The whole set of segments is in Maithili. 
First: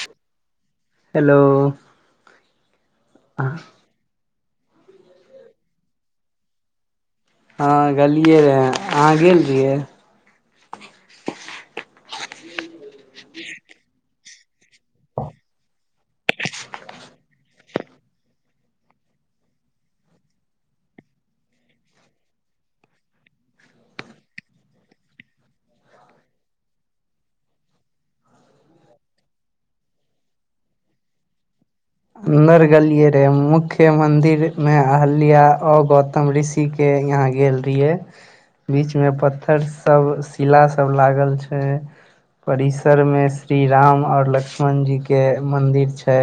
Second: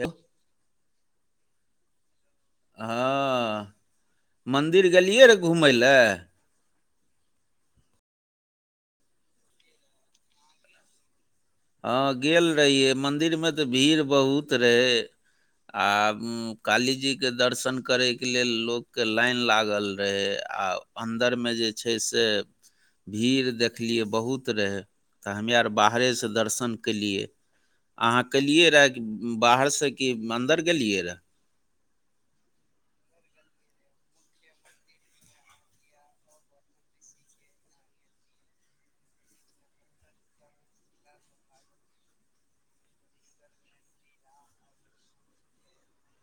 हो हेलो हँ मन्दिर गेलियै रऽ घुमय लए हँ गेलियै रहै अहाँ गेल रहियै हँ गेल रहियै मंदिर मे तऽ भीड़ बहुत रहै आ कालीजी के दर्शन करयके लेल लोकके लाइन लागल रहय आ अन्दरमे जे छै से भीड़ देखलियै बहुत रहै तऽ हमे आर बाहरेसँ दर्शन केलियै अहाँ केलियै रहए कि बाहरसँ कि अन्दर गेलियै रहए अंदर गलिये रहे मुख्य मन्दिरमे अहल्या औ गौतम ऋषि के यहाँ गेल रीहयै बीच मे पत्थर सब शिला सब लागल छै परिसर मे श्री राम और लक्ष्मण जी के मंदिर छै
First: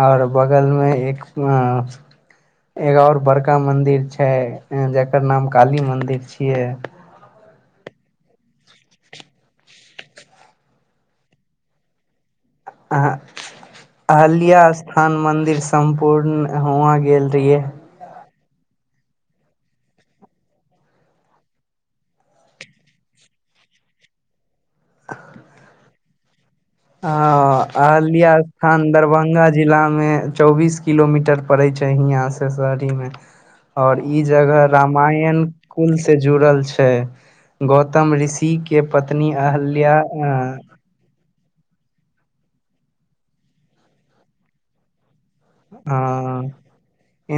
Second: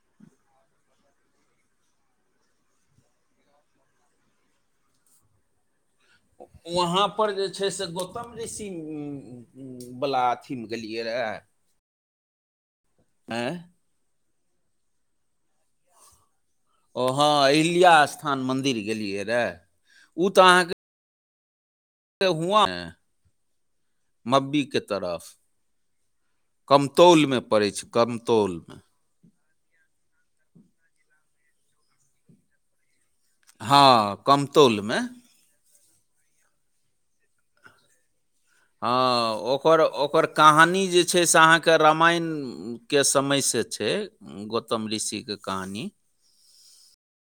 आओर बगलमे एक अ एगो और बड़का मंदिर छै जेकर नाम काली मंदिर छियै वहाँ पर जे छै से गौतम ऋषि बला अथीमे गेलिये रहै अ हअ अल्य स्थान मन्दिर सम्पूर्ण हुआ ओ हँ गेल रिहयै अहिल्या स्थान मन्दिर गेलियै रहै ऊ तऽ अहाँके हुआ है मब्बी के तरफ कमतौल मे हँ पड़ै छै अहलिया कमतौल मे स्थान दरभंगा जिलामे चौबीस किलोमीटर पड़ैत छै हियाँ सँ शहरीमे आओर हँ ई जगह कमतौल मे रामायण कुल से जुड़ल छै गौतम ऋषि के पत्नी हँ ओकर अहल्या ओकर अ कहानी जे छै से अहाँ रामायण के समय से छै गौतम ऋषि के कहानी हँ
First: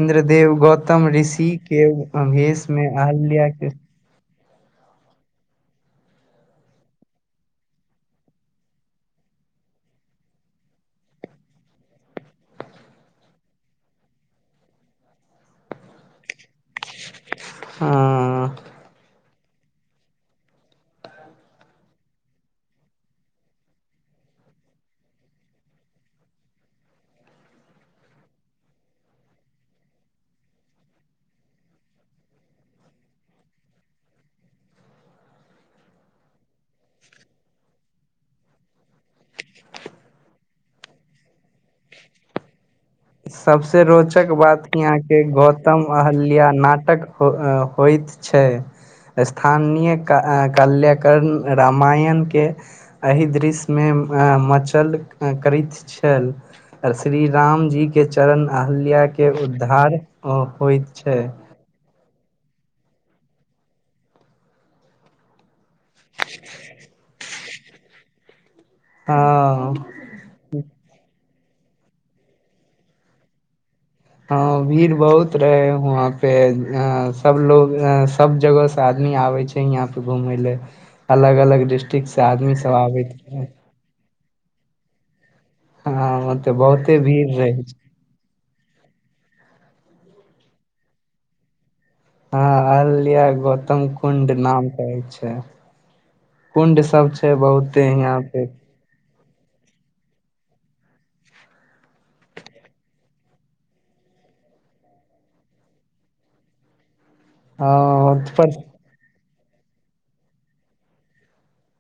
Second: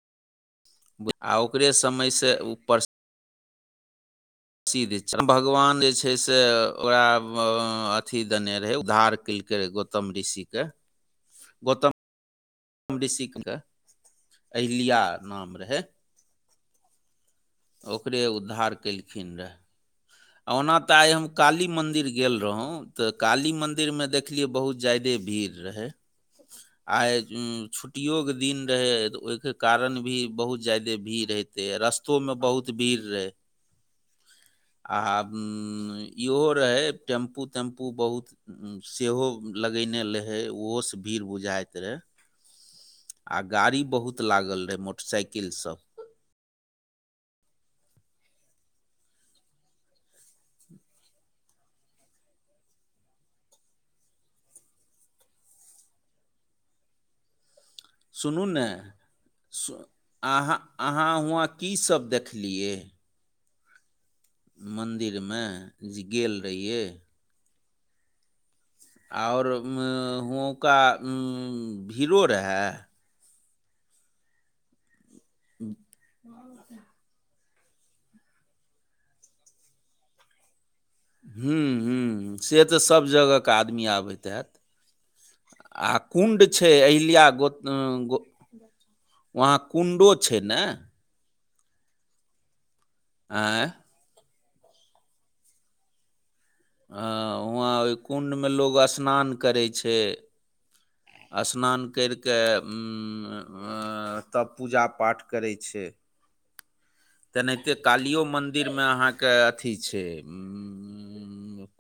इन्द्रदेव गौतम आ ऋषि ओकरे के समय से उ अभेष मे अहल्याँ केँ सिद्ध भगवान जे छै से ओकरा अथी देने रहै उद्धार केलकै रहै गो गौतम ऋषिके गौतम ऋषिक कऽ अहिल्या नाम रहै ओकरे हँ उद्धार केलखिन रहए ओना तऽ आइ हम काली मंदिर गेल रहौ तऽ काली मंदिर मे देख देख लिए बहुत जादे भीड़ रहै आय छुट्टिओे के दिन रहै तऽ ओहिके कारण भी बहुत जादे भीड़ रहै रस्तो म बहुत भीड़ रहे आ इहो रहै टेम्पू तेम्पू बहुत सेहो लगयने रहै ओहोसँ भीड़ बुझाइत रहै आ गाड़ी सबसे बहुत रोचक बात लागल रहै यहाँके मोटरसाइकिल सब गौतम अहल्या नाटक आ होइत छै स्थानीय कल्याकर्ण रामायणके एहि दृश्यमे मचल करैत छैल आ श्री राम जी के सुनू चरण ने अहिल्या के सु- उद्धार अहाँ होइत अहाँ छै हुआँ की सब देखलियै मन्दिरमे जे गेल रहियै और हँ हुनौका भीरो रहेय हँ भीड़ बहुत रहे वहा पे अ सभलोग सब जगहसँ आदमी आबै छै यहाँपर घुमय लए ह्म ह्म से तऽ सभ आबैत रहे जगहके आदमी आबैत हैत आ हँ कुण्ड ओतऽ छै बहुते अहिल्या भीड़ गो रहै छै गो वहाँ कुण्डो छै न हँ अहिल्या आँय गौतम कुंड नाम कहै छै कुंड सब छै हँ हुआँ बहुते ओहि यहाँ पे कुण्डमे लोक स्नान करै छै स्नान करि कऽ तब पूजा पाठ करै छै ऐने हँ ते कालियो पर मन्दिर मे अहाँ केँ अथि छै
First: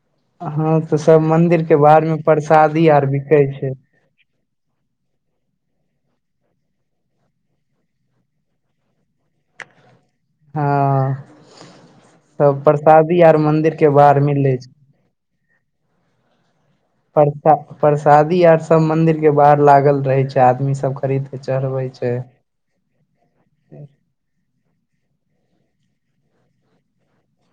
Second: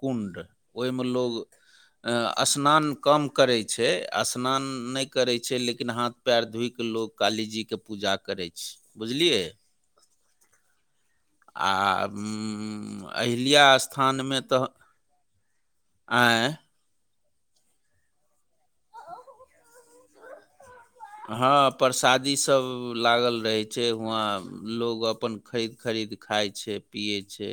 कुण्ड हँ तऽ ओहिमे सब लोग मंदिर के बाहर मे अ परसादी स्नान आर कम बिकै करै छै स्नान नहि करै छै लेकिन हाथ पैर धोइ कऽ लोक कालीजीके पूजा करै छै बुझलियै हँ आ सब अ्म परसादी आर अहिल्या मंदिर के बाहर स्थानमे मिलै तऽ छै आंय प्रसाद प्रसादी आर सब मंदिर के बाहर लागल रहे छै आदमी सब खरीदके चढ़बै छै सभ लागल रहै छै हुआं लोक अपन खरीद खरीद खाइ छै पियै छै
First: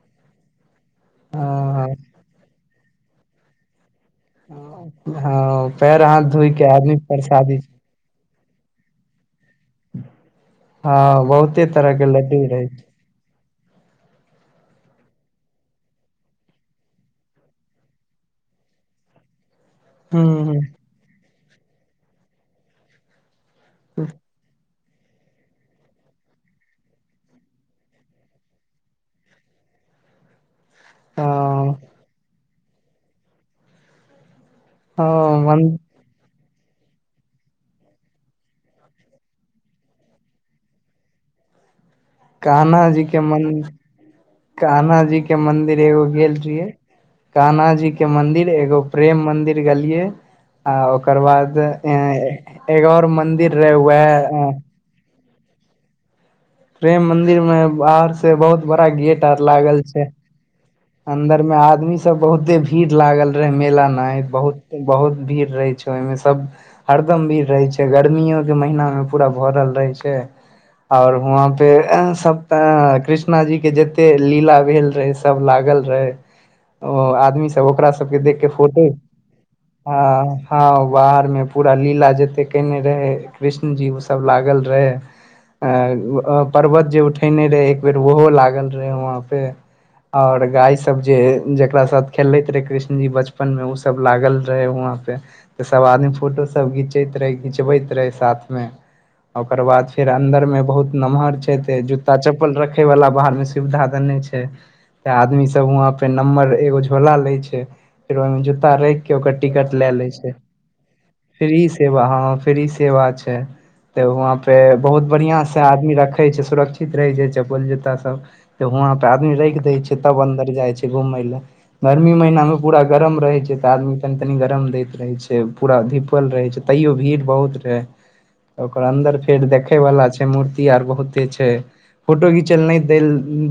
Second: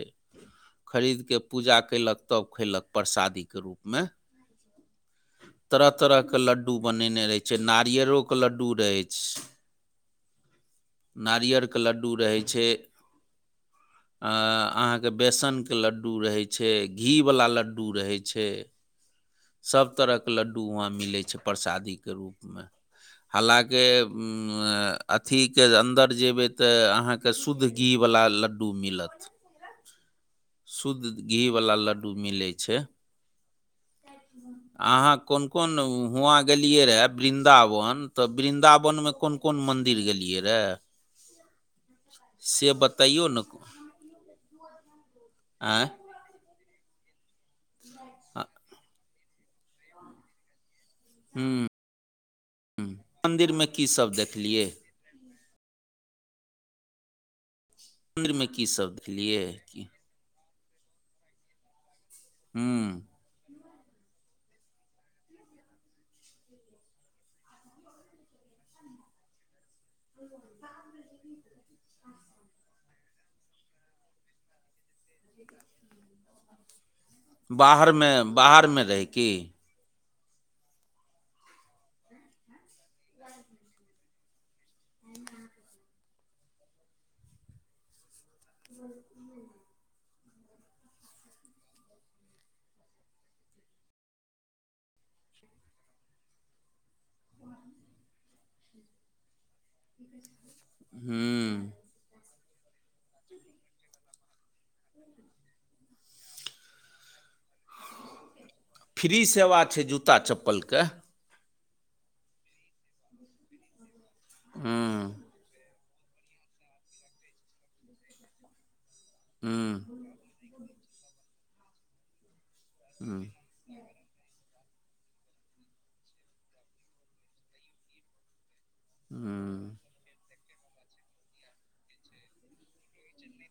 खरीद कऽ पूजा हँ कैयलक तब खैयलक प्रसादी के रूपमे हँ तरह पैर तरह हाथ के धोइ लड्डू आदमी बनेने रहै परसादी छै नारि यरोके लड्डू रहै छै हँ बहुते नारियरके तरह के लड्डू रहै छै अहाँके बेसनके लड्डू रहै छै घी वला लड्डू रहै छै सभ हूँ तरहके लड्डू हूँ वहाँ मिलै छै प्रसादी के रूपमे हालाँकि उ्म अ अथीके अन्दर जेबै तऽ अहाँके शुद्ध घी वला लड्डू मिलत [inaudible] शुद्ध घी हँ वला लड्डू मिलै छै हँ अहाँ कोन मन कोन हुआं गेलियै रहे वृंन्दाव वन तऽ वृन्दावन में कोन कोन मंदिर गेलियै रै कान्हा जी के बतैयौ ने मं कान्हा जी के मंन्दिर आँय एगो गेल रहियै कान्हा जी के मंदिर एगो प्रेम मंदिर गेलियै आ ओक ओकर बाद हूँ अ एगो और मंदिर मन्दिरमे रहे कीसभ उयह देखलियै प्रेम मंदिर में बाहर से मन्दिरमे बहुत बड़ा कीसभ गेट आर लागल देखलियै छै अन्दर में आदमी सब बहुते भीड़ हूँ लागल रहे मेला नाहैत बहुत बहुत भीड़ रहै छै ओहिमे सब हरदम भीड़ रहे छै गर्मियो के महीना में पूरा भरल रहै छै और वहाँ पे सब त कृष्ण कृष्णा जी के जते लीला भेल रहे सब लागल रहे ओ आदमी सब ओकरा बाहरमे सबके देख के बाहरमे फोटो रहै की हँ हँ बाहर में पूरा लीला जते केने रहे कृष्ण जी उ सब लागल रहे पर्वत जे उठेने रहे एक बेर ओहो लागल गल रहे वहाँ पे और गाय सब जे जेकरा साथ खेलैत रहै कृष्णजी बचपन मे ओ सब लागल रहै वहां पे तऽ सभ आदमी फोटोसभ घिचैत रहै घिचबैत रहै साथमे ओकर बाद फेर अन्दर में बहुत नमहर छै हूँ ते जूता कुता चप्पल रखे वाला बाहर में सुविधा तऽ नहि छै तऽ आदमी सब वहां पे नम्बर एगो झोला ले छै फेर ओहिमे जूता राख के फ्री ओकर सेवा टिकट लए ले जूता छै चप्पलके फ्री सेवा हँ फ्री सेवा छै तऽ वहं पे हूँ बहुत बढ़ियां से आदमी रख छै सुरक्षित रहे छै चपल जोता सब त वहा पे आदमी राख हूँ देय छै तब अंर जाइ छै घूमय ले गर्मी महिीना मे पूरा गरम हूँ रहै छै तऽ आदमी तनी तनी गरम दैत रहै छै पूरा धिपल रहै छै तैयो भीड़ बहुत रहै ओकर अन्दर फेर हूँ देखे वाला छै मूर्ति आर बहुते छै फोटो घिच ल नहि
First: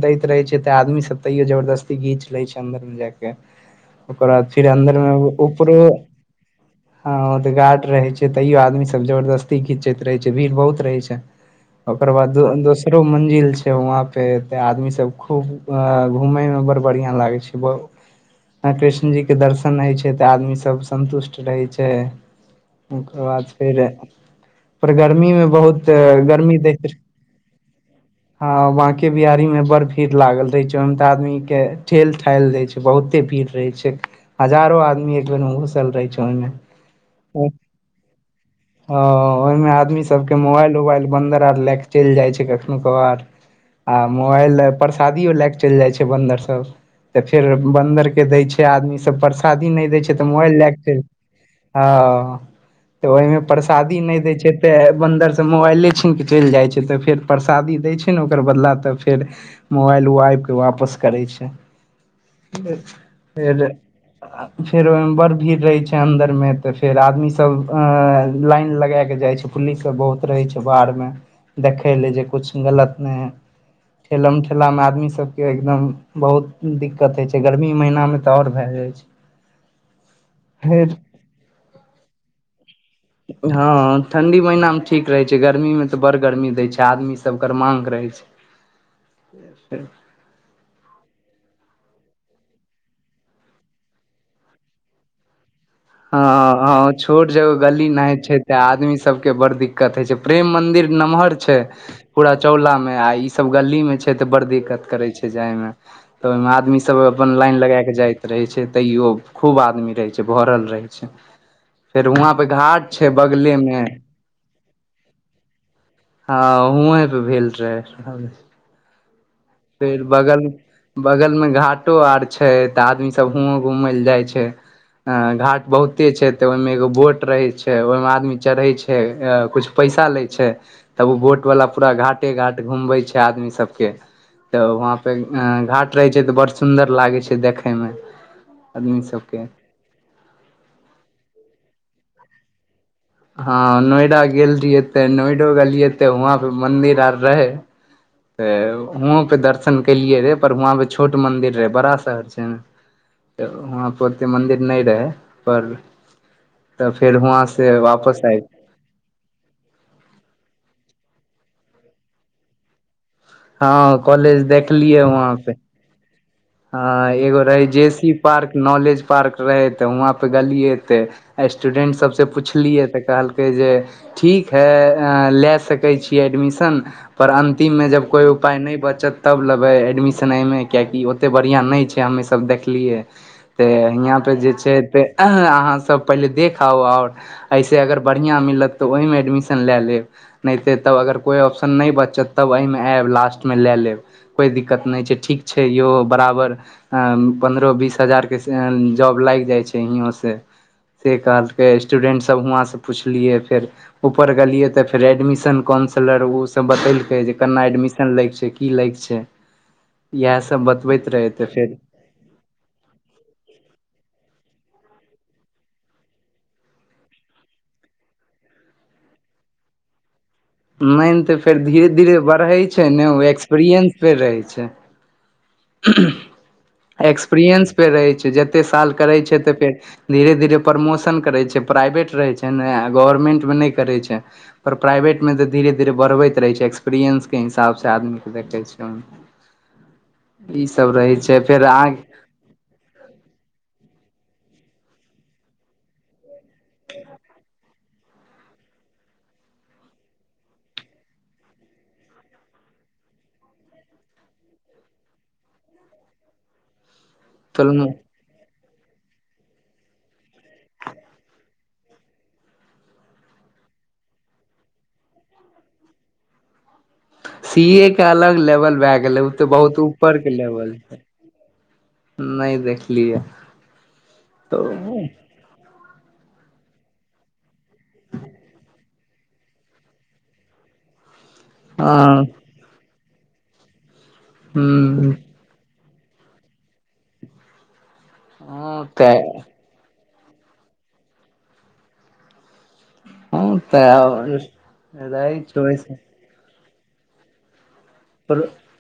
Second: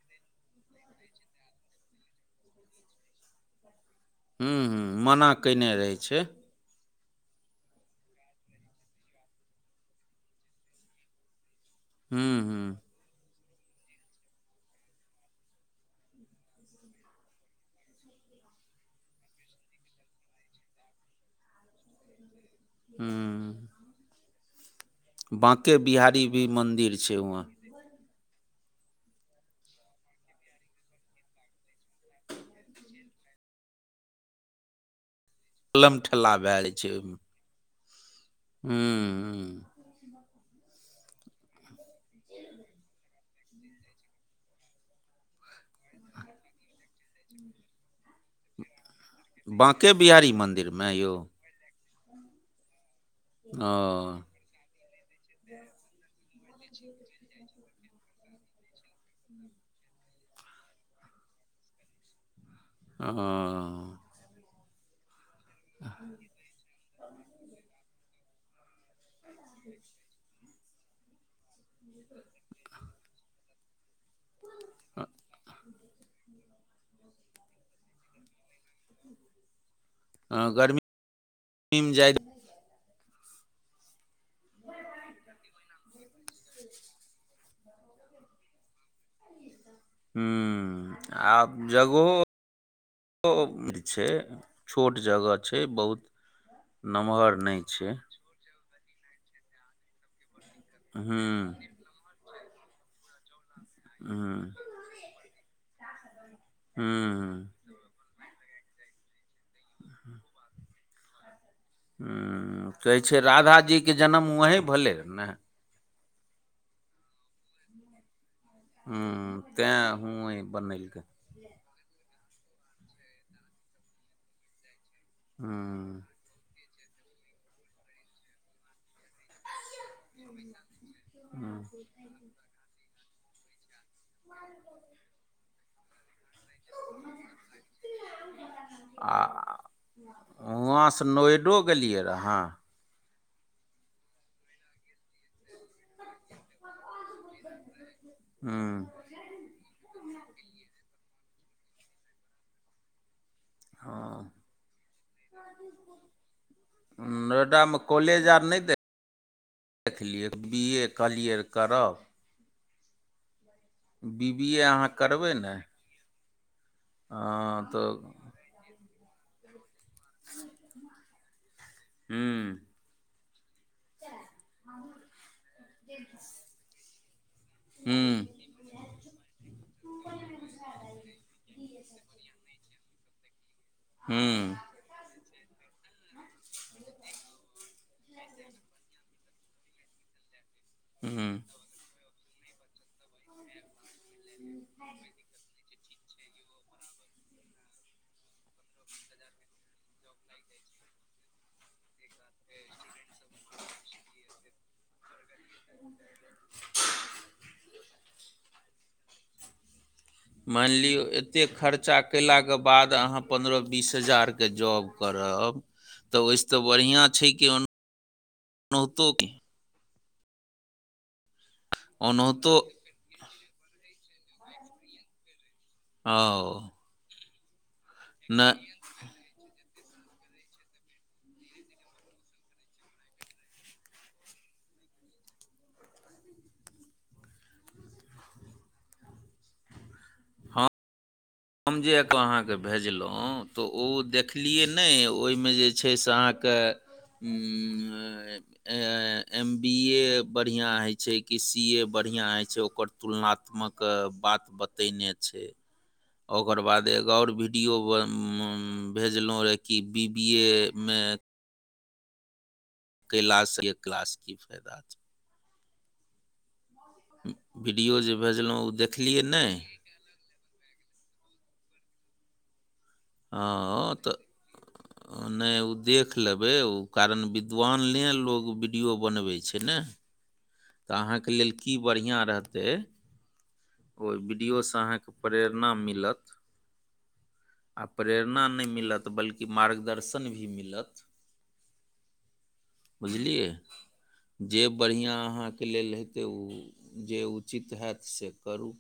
दैत रहै छैै तऽ आदमीसभ तैयो जबरदस्ती घीच लै छै अन्दरमे जा कऽ ओकर बाद हूँ फिर अन्दर हूँ मे मना कयने उऊपरो रहै [inaudible] हँ ओ तऽ गा्ट रहै छै तैयो आदमीसभ जबरदस्ती घींचैत रहै छै भीड़ बहुत रहै छै ओकर बाद हूँ हूँ दोसर मंजिल छै वहां पे तैं आदमी सब खूब घूमे में बड़ बढ़िया लागे छै कृष्ण जी के दर्शन होय छै तऽ आदमी सब संन्तुष्ट रहे छै छै ओकर बाद हूँ फेर पर गर्मीमे बाँके बहुत बिहारी भी गर्मी दैत मन्दिर रह छै वहाँ हँ बांके बिआरीी मे बड़ भीड़ लागल रहे छै ओहिमे तऽ आदमी के ठेल ठाय दय छै बहुते भीड़ रहे छै हजारो आदमी ओसल ठेलम रह ठेला छमे भए जाइ छै ओहिमे ह हूँ ओहिमे हूँ मे आदमी सब के मोबाइल उबाइल बन्दर आर लए के चलि जाइ छै कखनो क आर आ मोबाइल परसादियो लए के चलि जाइ छै बन्दर सब तऽ फेर बन्दर के दै छै आदमी सब परसादी नहि बाँके दै छै तऽ बिहारी मोबाइल लए क मन्दिरमे छै यौ हँ तऽ ओहिमे ओ परसादी नहि दै छै तऽ बन्दरसे मोबाइले छीने चलि जाइ छै तऽ फेर परसादी दै छै ने ओकर बदला तऽ फेर मोबाइल ओ आबिकऽ वापस करै छै फ ओ फेर फेरमर भीड़ रहै छै अन्दरमे तऽ फेर आदमी सब लाइन लगाके जाइ छै पुलिस सब बहुत रहै छै बाहरमे देखय लए जे किछु गलत नहि हइ ठेला मे ठेला में आदमी सब के एकदम बहुत दिक्कत होय छै गर्मी महीना में तऽ और भय जाय छै फेर गर्मी जा हँ ठं्डी महना मे ठीक रहै छै गर्मी मे तऽ बड़ गर्मी दै छै आदमी सब कर माग रहै छै [inaudible] ह आब जगो छै छोट जगह छै बहुत ह ह छोट नमहर जगह नहि गली न छै तऽ आदमी सबके बड़ दिक्कत होइ छै प्रेम मंदिर नमहर हूँ छै पूरा चौला में आ इ सब गली में छै ते बड़ हूँ दिक्कत करे छै जाय मे तऽ ओहिमे आदमी सब अपन हूँ लाइन लगा के जाइत रहे छै तैयो खूब आदमी रहै छै भरल रहै छै ह फेर वहाँ पे घाट कहै छै बगले मे राधाजीके जन्म वही भेलै र ने हँ उए पे भेल रहे ह तैँ फेर बगल हुएं बनेलकै बगलमे घाट घाटो आर छै तऽ आदमी सब हुं घूमय लए जाइ छै घाट हूँ बहुते छै त ओहिमें एगो बोट रहे छै ओहिमें आदमी चढ़े छै कुछ पैसा ले छै तब ओ वोट हूँ वाला पूरा घाटे घाट घूमबे छै आदमी सब के ह त वहाँ पे घाट रहे छै त बरस सुन्दर लागै छै देखे में आदमी सबके वहाँ सँ नोएडो गेलिये रहे हँ नोएडा गेल रहिये त नोएडो गेलिये त वहाँ पे मंदिर आर रहे [unintelligible] त हुँओ पे दर्शन केलियै रे पर हुआँ पे छोट मन्दिर रहै बड़ा शहर छै ने त वहाँ पर हँ ओते मन्दिर नहि रहै पर त फेर हुआँ से नोएडामे वापस आय देखलिए बी ए कहलिय करब हँ बी कॉलेज बी ए अहाँ देखलियै करबै वहाँ ने पे ह एगो हँ रहे जे तऽ सी पार्क नॉलेज पार्क रहै त हुआँ पर गेलियै त स्टूडेन्ट सबसँ हूँ पुछलियै त कहलकै जे ठीक है लए सकै छिय एडमिशन पर अन्तिम मे जब कोइ हूँ उपाय नहि बचत तब लेबै एडमिशनमे कियकि ओते बढ़िया नहि छै हमे सब देखलियै त यियाँ पे जे हूँ छै अहाँसभ पहिले देखउ आओर एहिसे अगर बढ़िआँ मिलत त ओहिमे एडमिशन लए लेब नहिते तब अगर हूँ कोइ ऑप्शन नहि बचत तब एहिमे आयब लास्ट मे लए लेब कोइ दिक्कत नहि छै ठीक छै यौ बराबर पन्द्रह बीस हजारके जॉब लाग जाइ छै हियाँसँ से कहलके स्टूडेंटसभ हुआँ सँ पुछलिये फेर ऊपर गेलियै त फेर एडमिशन काउंसलर ओसभ बतेलकै जे केना एडमिशन लै छै की लेग छै [inaudible] इहा सब बत तेयो एतै खर्चा कयलाके बाद अहाँ पन्द्रह बीस हजारके जॉब करब त ओहिसँ त बढ़िआँ छै कि ओनाहे [unintelligible] तो मेन त फेर धीरे धीरे ओनाहितो बढ़ै छै ने ओ एक्सपीरियंस फेर रहै छै ओ एक्सपीरएंस पे रहे छै जते नहि साल करैत छै त फेर धीरे धीरे प्रमोशन करै छै प्राइवेट रहै छै ने आ गवर्मेंटमे न करे छै पर प्राइवेटमे तऽ धीरे धीरे बढ़बैत रहै छै एक्सपीरियंसके हिसाबसँ आदमीकेँ देखै छै हँ ई सब रहै छै फेर हम जे अहाँ [unintelligible] भेजलो त ओ देखलिय न ओहिमे जे छै से अहाँके ह एम बी ए बढ़िया होइ छै कि सी ए बढ़िया होइ छै ओकर तुलनात्मक बात बतेने छै ओकर बाद एगो और वीडियो कहलहुँ ब म भेजलहुँ रहु कि बी बी ए मे कैलास के क्लास की फायदा छै छै सी ए वीडियो के जे अलग भेजलहुँ ओ लेवल भए गेलै देखलियै ओ ते नहि बहुत उपर के लेवल छै न देख लिए त न ओ देख लेबै ओ कारण बिद्वानले लोग वीडियो बनबै छै ने त अहाँके लेल की बढ़िया हँ रहतै ओहि वीडियो सँ अहाँके ह प्रेरणा मिलत आ प्रेरणा नहि हँ मिलत तऽ बल्कि मार्गदर्शन भी मिलत बुझलिए हँ तऽ जे बढ़िआँ रहै छै अहाँके लेल ओहिस हेतय तऽ ओ जे उचित होत से करू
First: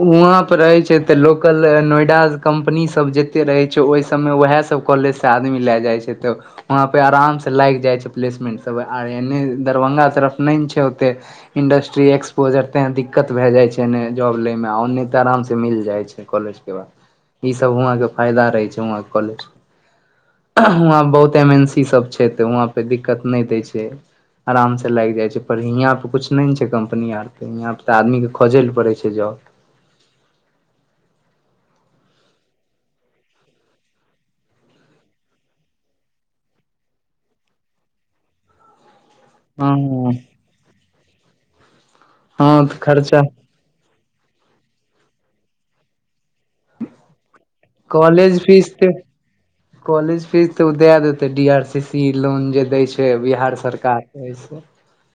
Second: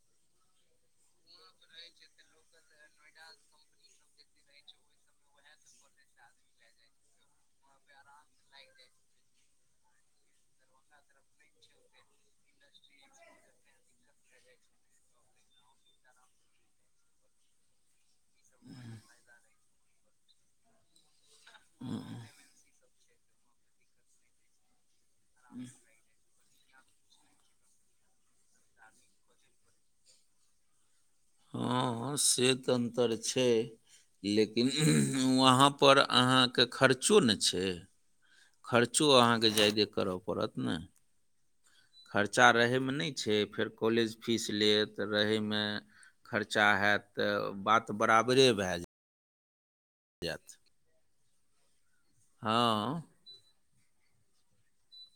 वहाँ पर रहैत छै तऽ लोकल नोएडा कम्पनीसभ जेत त रहै छै ओहि सभमे वहै सभ कॉलेजसँ आदमी लए जाइ छै तऽ वहाँ पे आराम से लागि जाइ छै प्लेसमेंट सब एने दरभंगा तरफ नहि ने छै ओते इंडस्ट्री एक्सपोजर तेै दिक्कत भए जाइ छै जॉब ले मे ओ नहि तऽ आराम से मिल जाइ छै कॉलेज के बाद इ सब वहं के फायदा रहै छै वहं कॉलेज में बहुत एम एन सी सब छै त व कोई दिक्कत नहि दै छै आराम से लागि जाइ छै पर हियाँ पर कुछ नहि ने छै कम्पनी आरके यहाँ पर तऽ आदमीक के खोजै लए पड़ै छै जॉब हँ से तऽ अन्तर छै लेकिन वहाँपर अहाँके खर्चो ने छै खर्चो अहाँकेँ ज्यादा हँ करय पड़त ने खर्चा हँ तऽ रहैमे नहि खर्चा छै फेर कॉलेज फीस लेत रहै मे खर्चा हैत तऽ बात कॉलेज बराबरे भे फीस जे [unintelligible] तऽ कॉलेज फीस तऽ ओ दए देतै D R C C loan जे दै हँ छै बिहार सरकार ओइसे